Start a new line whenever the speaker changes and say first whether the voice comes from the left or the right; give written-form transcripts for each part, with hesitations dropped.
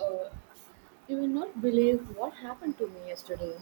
right: Uh, you will not believe what happened to me yesterday.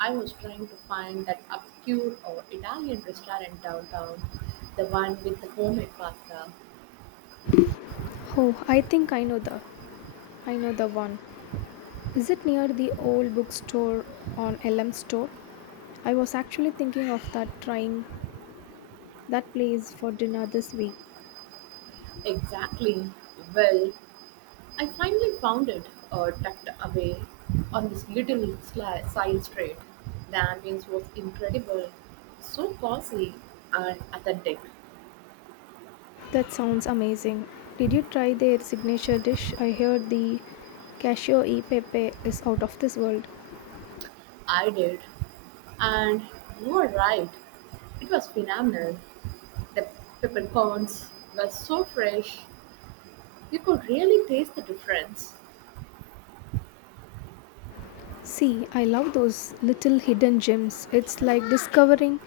right: I was trying to find that obscure or Italian restaurant downtown, the one with the homemade pasta.
left: Oh, I think I know the one. Is it near the old bookstore on Elm Store? I was actually thinking of that trying that place for dinner this week.
right: Exactly. Well, I finally found it, tucked away on this little side street. The ambience was incredible, so cozy and authentic.
left: That sounds amazing. Did you try their signature dish? I heard the cashew e pepe is out of this world.
right: I did. And you were right, it was phenomenal. The peppercorns were so fresh, you could really taste the difference.
left: See, I love those little hidden gems. It's like discovering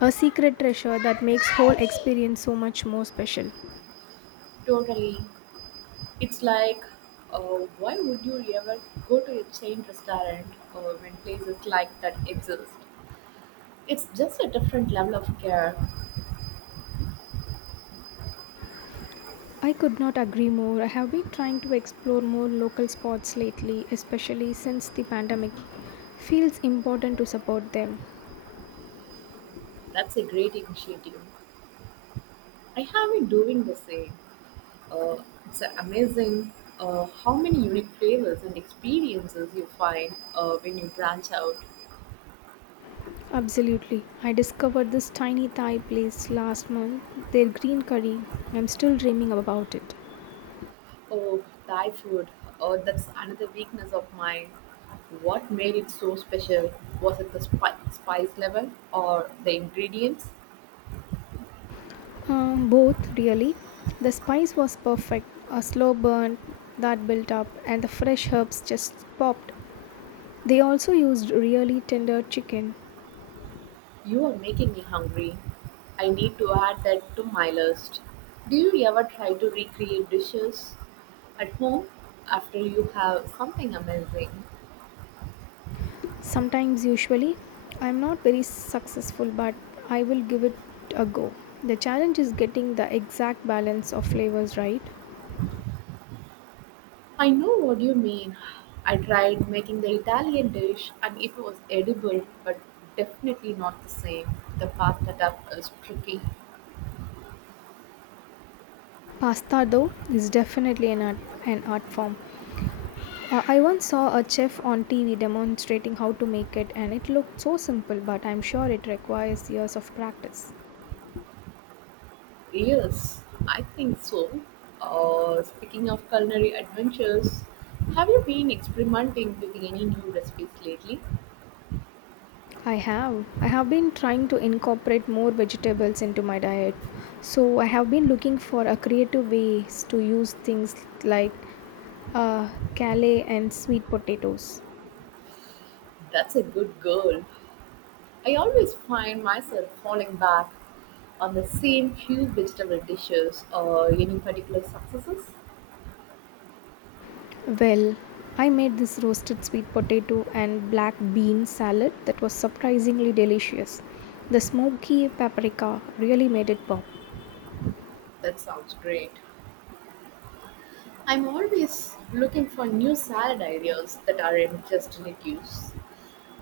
left: a secret treasure that makes whole experience so much more special.
right: Totally. It's like, uh, why would you ever go to a chain restaurant when places like that exist? It's just a different level of care.
left: I could not agree more. I have been trying to explore more local spots lately, especially since the pandemic. Feels important to support them.
right: That's a great initiative. I have been doing the same. Uh, it's amazing how many unique flavors and experiences you find when you branch out.
left: Absolutely. I discovered this tiny Thai place last month, their green curry. I'm still dreaming about it.
right: Oh, Thai food. Oh, that's another weakness of mine. What made it so special? Was it the spice level or the ingredients?
left: Both, really. The spice was perfect, a slow burn that built up, and the fresh herbs just popped. They also used really tender chicken.
right: You are making me hungry. I need to add that to my list. Do you ever try to recreate dishes at home after you have something amazing?
left: Sometimes, usually, I'm not very successful, but I will give it a go. The challenge is getting the exact balance of flavors right.
right: I know what you mean. I tried making the Italian dish and it was edible, but definitely not the same. The pasta stuff is tricky.
left: Pasta, though, is definitely an art form. I once saw a chef on TV demonstrating how to make it, and it looked so simple, but I'm sure it requires years of practice.
right: Yes, I think so. Speaking of culinary adventures, have you been experimenting with any new recipes lately?
left: I have. I have been trying to incorporate more vegetables into my diet. So I have been looking for a creative ways to use things like uh, kale and sweet potatoes.
right: That's a good girl. I always find myself falling back on the same few vegetable dishes or any particular successes.
left: Well, I made this roasted sweet potato and black bean salad that was surprisingly delicious. The smoky paprika really made it pop.
right: That sounds great. I'm always looking for new salad ideas that aren't just lettuce.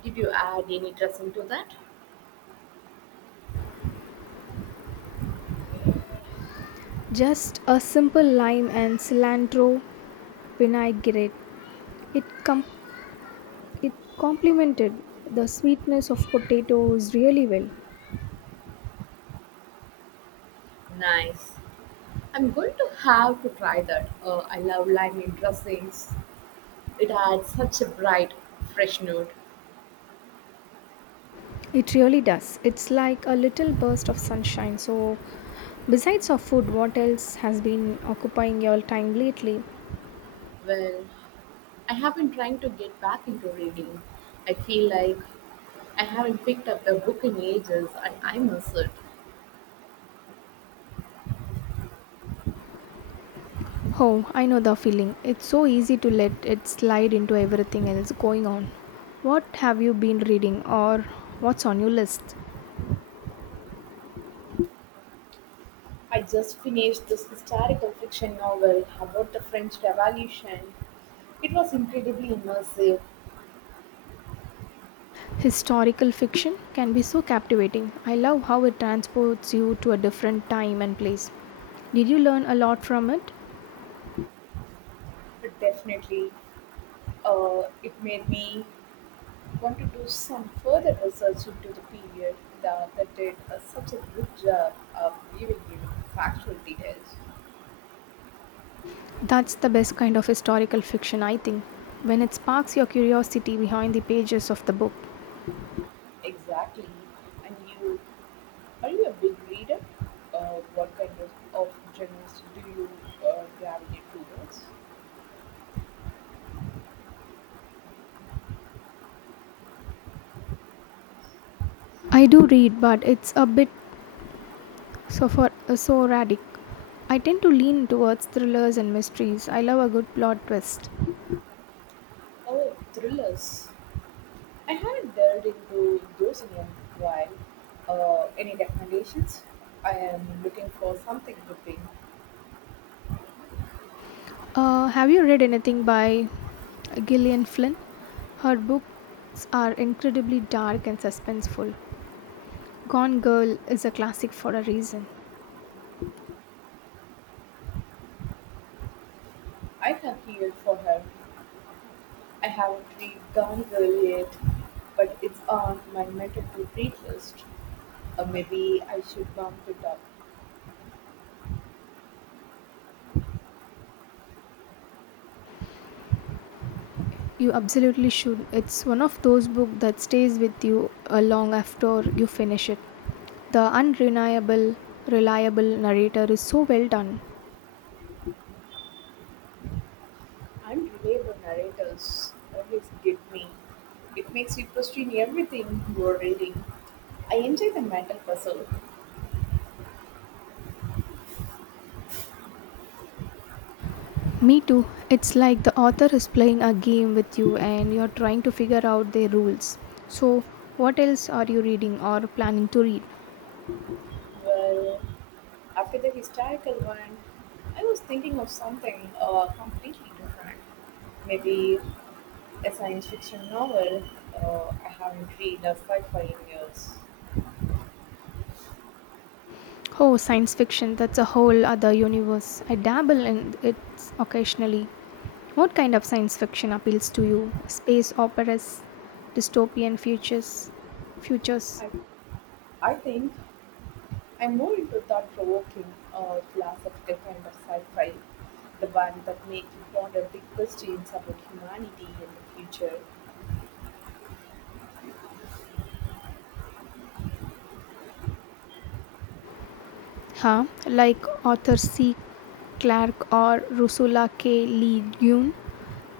right: Did you add any dressing to that?
left: Just a simple lime and cilantro vinaigrette. It com- It complemented the sweetness of potatoes really well.
right: Nice. I'm going to have to try that. I love lemon dressings. It adds such a bright, fresh note.
left: It really does. It's like a little burst of sunshine. So, besides of food, what else has been occupying your time lately?
right: Well, I have been trying to get back into reading. I feel like I haven't picked up a book in ages and I miss it.
left: Oh, I know the feeling. It's so easy to let it slide into everything else going on. What have you been reading or what's on your list?
right: I just finished this historical fiction novel about the French Revolution. It was incredibly immersive.
left: Historical fiction can be so captivating. I love how it transports you to a different time and place. Did you learn a lot from it?
right: It definitely, it made me want to do some further research into the period. The author did such a good job of giving you factual details.
left: That's the best kind of historical fiction, I think, when it sparks your curiosity behind the pages of the book.
right: Exactly. And you, are you a big reader? What kind of genres do you gravitate towards?
left: I do read, but it's a bit so for so radic. I tend to lean towards thrillers and mysteries. I love a good plot twist.
right: Oh, thrillers. I haven't delved into those in a while. Any recommendations? I am looking for something gripping.
left: Have you read anything by Gillian Flynn? Her books are incredibly dark and suspenseful. Gone Girl is a classic for a reason.
right: I have here for her. I haven't read Gone Girl yet, but it's on my mental to read list. Maybe I should bump it up.
left: You absolutely should. It's one of those books that stays with you long after you finish it. The reliable narrator is so well done.
right: I'm reliable narrators always get me. It makes you question everything you're reading. I enjoy the mental puzzle.
left: Me too. It's like the author is playing a game with you and you're trying to figure out their rules. So, what else are you reading or planning to read?
right: Well, after the historical one, I was thinking of something completely different. Maybe a science fiction novel. I haven't read a sci-fi in years.
left: Oh, science fiction. That's a whole other universe. I dabble in it occasionally. What kind of science fiction appeals to you? Space operas, dystopian futures, futures,
right: I, I think I'm more into thought-provoking, philosophical kind of sci-fi, the one that makes you ponder big questions about humanity and the future.
left: huh? Like Arthur C. Clarke or Ursula K. Le Guin.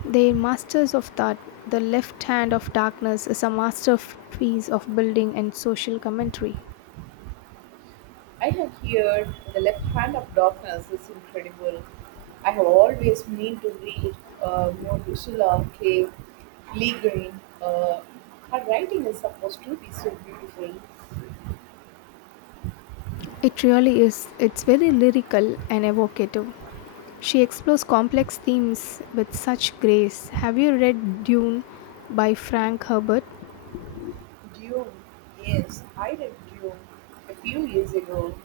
left: They're masters of thought. The Left Hand of Darkness is a masterpiece of building and social commentary.
right: I have heard The Left Hand of Darkness is incredible. I have always meant to read more Ursula K. Le Guin. Her writing is supposed to be so beautiful.
left: It really is. It's very lyrical and evocative. She explores complex themes with such grace. Have you read Dune by Frank Herbert?
right: Dune. Yes, I read Dune a few years ago.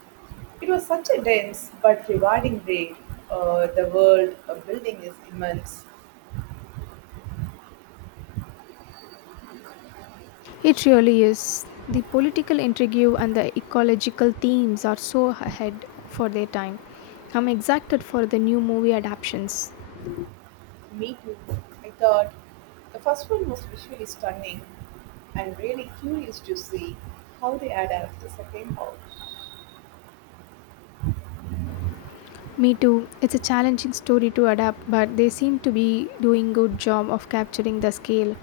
right: It was such a dense but rewarding read. The world building is immense.
left: It really is. The political intrigue and the ecological themes are so ahead for their time. I'm excited for the new movie adaptations.
right: Me too. I thought the first one was visually stunning. I'm really curious to see how they adapt the second half.
left: Me too. It's a challenging story to adapt, but they seem to be doing good job of capturing the scale.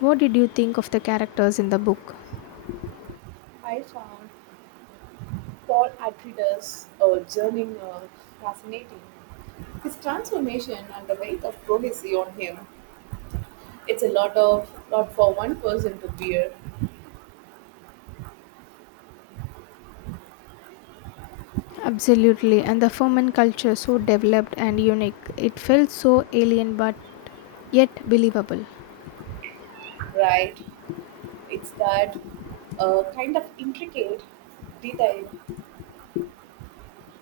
left: What did you think of the characters in the book?
right: I found Paul Atreides' journey fascinating. His transformation and the weight of prophecy on him. It's a lot for one person to bear.
left: Absolutely, and the Foman culture so developed and unique. It felt so alien but yet believable.
right: Right. It's that kind of intricate detail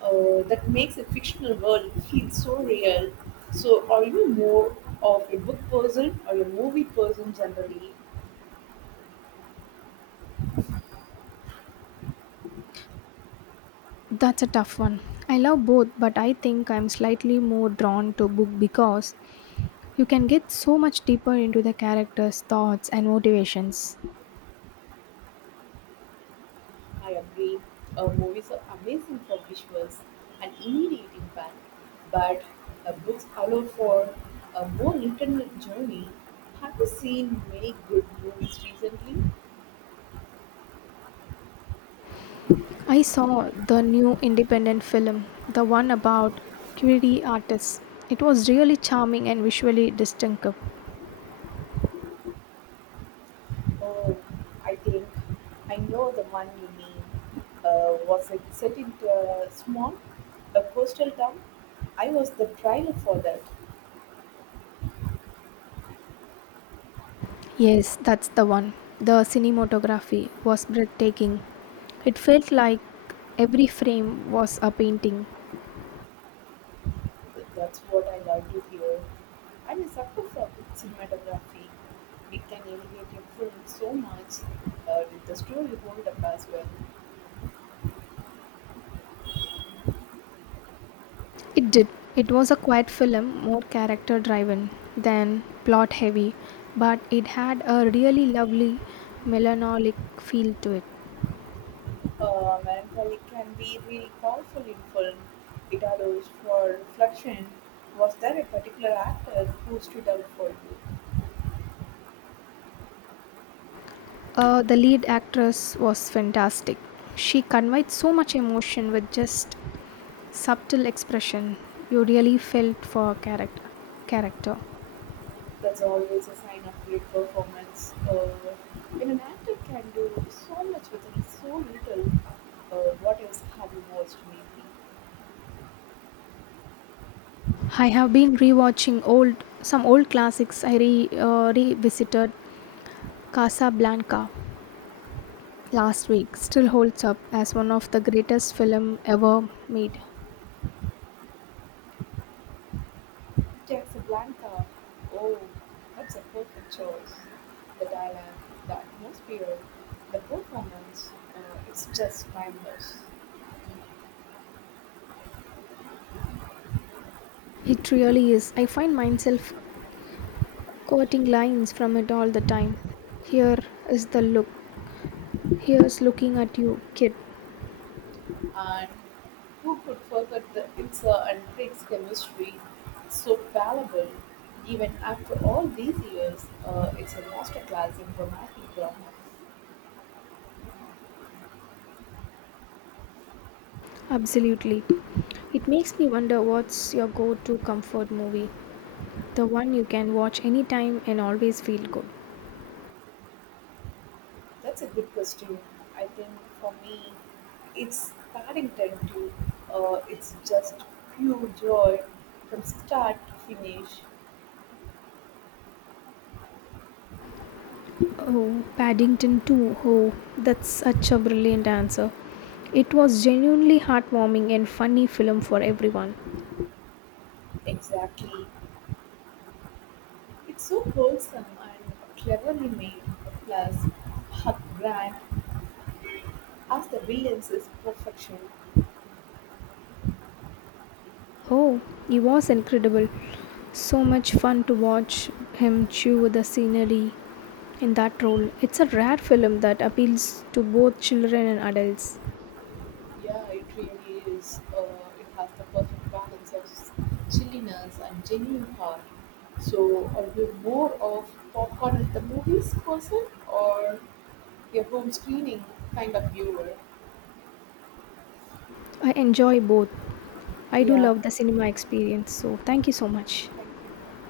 right: that makes a fictional world feel so real. So, are you more of a book person or a movie person generally?
left: That's a tough one. I love both, but I think I'm slightly more drawn to book because you can get so much deeper into the characters' thoughts and motivations.
right: I agree. Movies are amazing for visuals and immediate impact, but books allow for a more internal journey. Have you seen many good movies recently?
left: I saw the new independent film, the one about Query artists. It was really charming and visually distinctive.
right: Oh, I think I know the one you mean. Was it set in a a coastal town? I was the trailer for that.
left: Yes, that's the one. The cinematography was breathtaking. It felt like every frame was a painting.
right: That's what I love to hear. I'm a sucker for good cinematography. It can elevate a film so much. Did the story hold up as well?
left: It did. It was a quiet film, more character driven than plot heavy, but it had a really lovely melancholic feel to it.
right: Melancholy can be really powerful in film. It allows for reflection. Was there a particular actor who stood out for you?
left: The lead actress was fantastic. She conveyed so much emotion with just subtle expression. You really felt for character.
right: That's always a sign of great performance. When an actor can do so much with so little, uh, what else have you watched lately?
left: I have been rewatching old some old classics. I revisited Casablanca last week, still holds up as one of the greatest film ever made.
right: Casablanca. Oh, that's a perfect choice. The dialogue, the atmosphere, the performance, it's just timeless.
left: It really is. I find myself quoting lines from it all the time. Here is the look. Here's looking at you, kid.
right: And who could forget the Ilsa and Craig's chemistry? So palpable. Even after all these years, it's a masterclass in romantic drama.
left: Absolutely. It makes me wonder, what's your go to comfort movie? The one you can watch anytime and always feel good.
right: That's a good question. I think for me, it's Paddington too. It's just pure joy from start to finish.
left: Oh, Paddington 2. Oh, that's such a brilliant answer. It was genuinely heartwarming and funny film for everyone.
right: Exactly. It's so wholesome and cleverly made. Plus, Hugh Grant as the villains is perfection.
left: Oh, he was incredible. So much fun to watch him chew the scenery in that role. It's a rare film that appeals to both children and adults.
right: Yeah, it really is. It has the perfect balance of chilliness and genuine heart. So, are you more of popcorn at the movies person or your home screening kind of viewer.
left: I enjoy both. I do
right: Yeah.
left: love the cinema experience. So, thank you so much.
right: Thank you.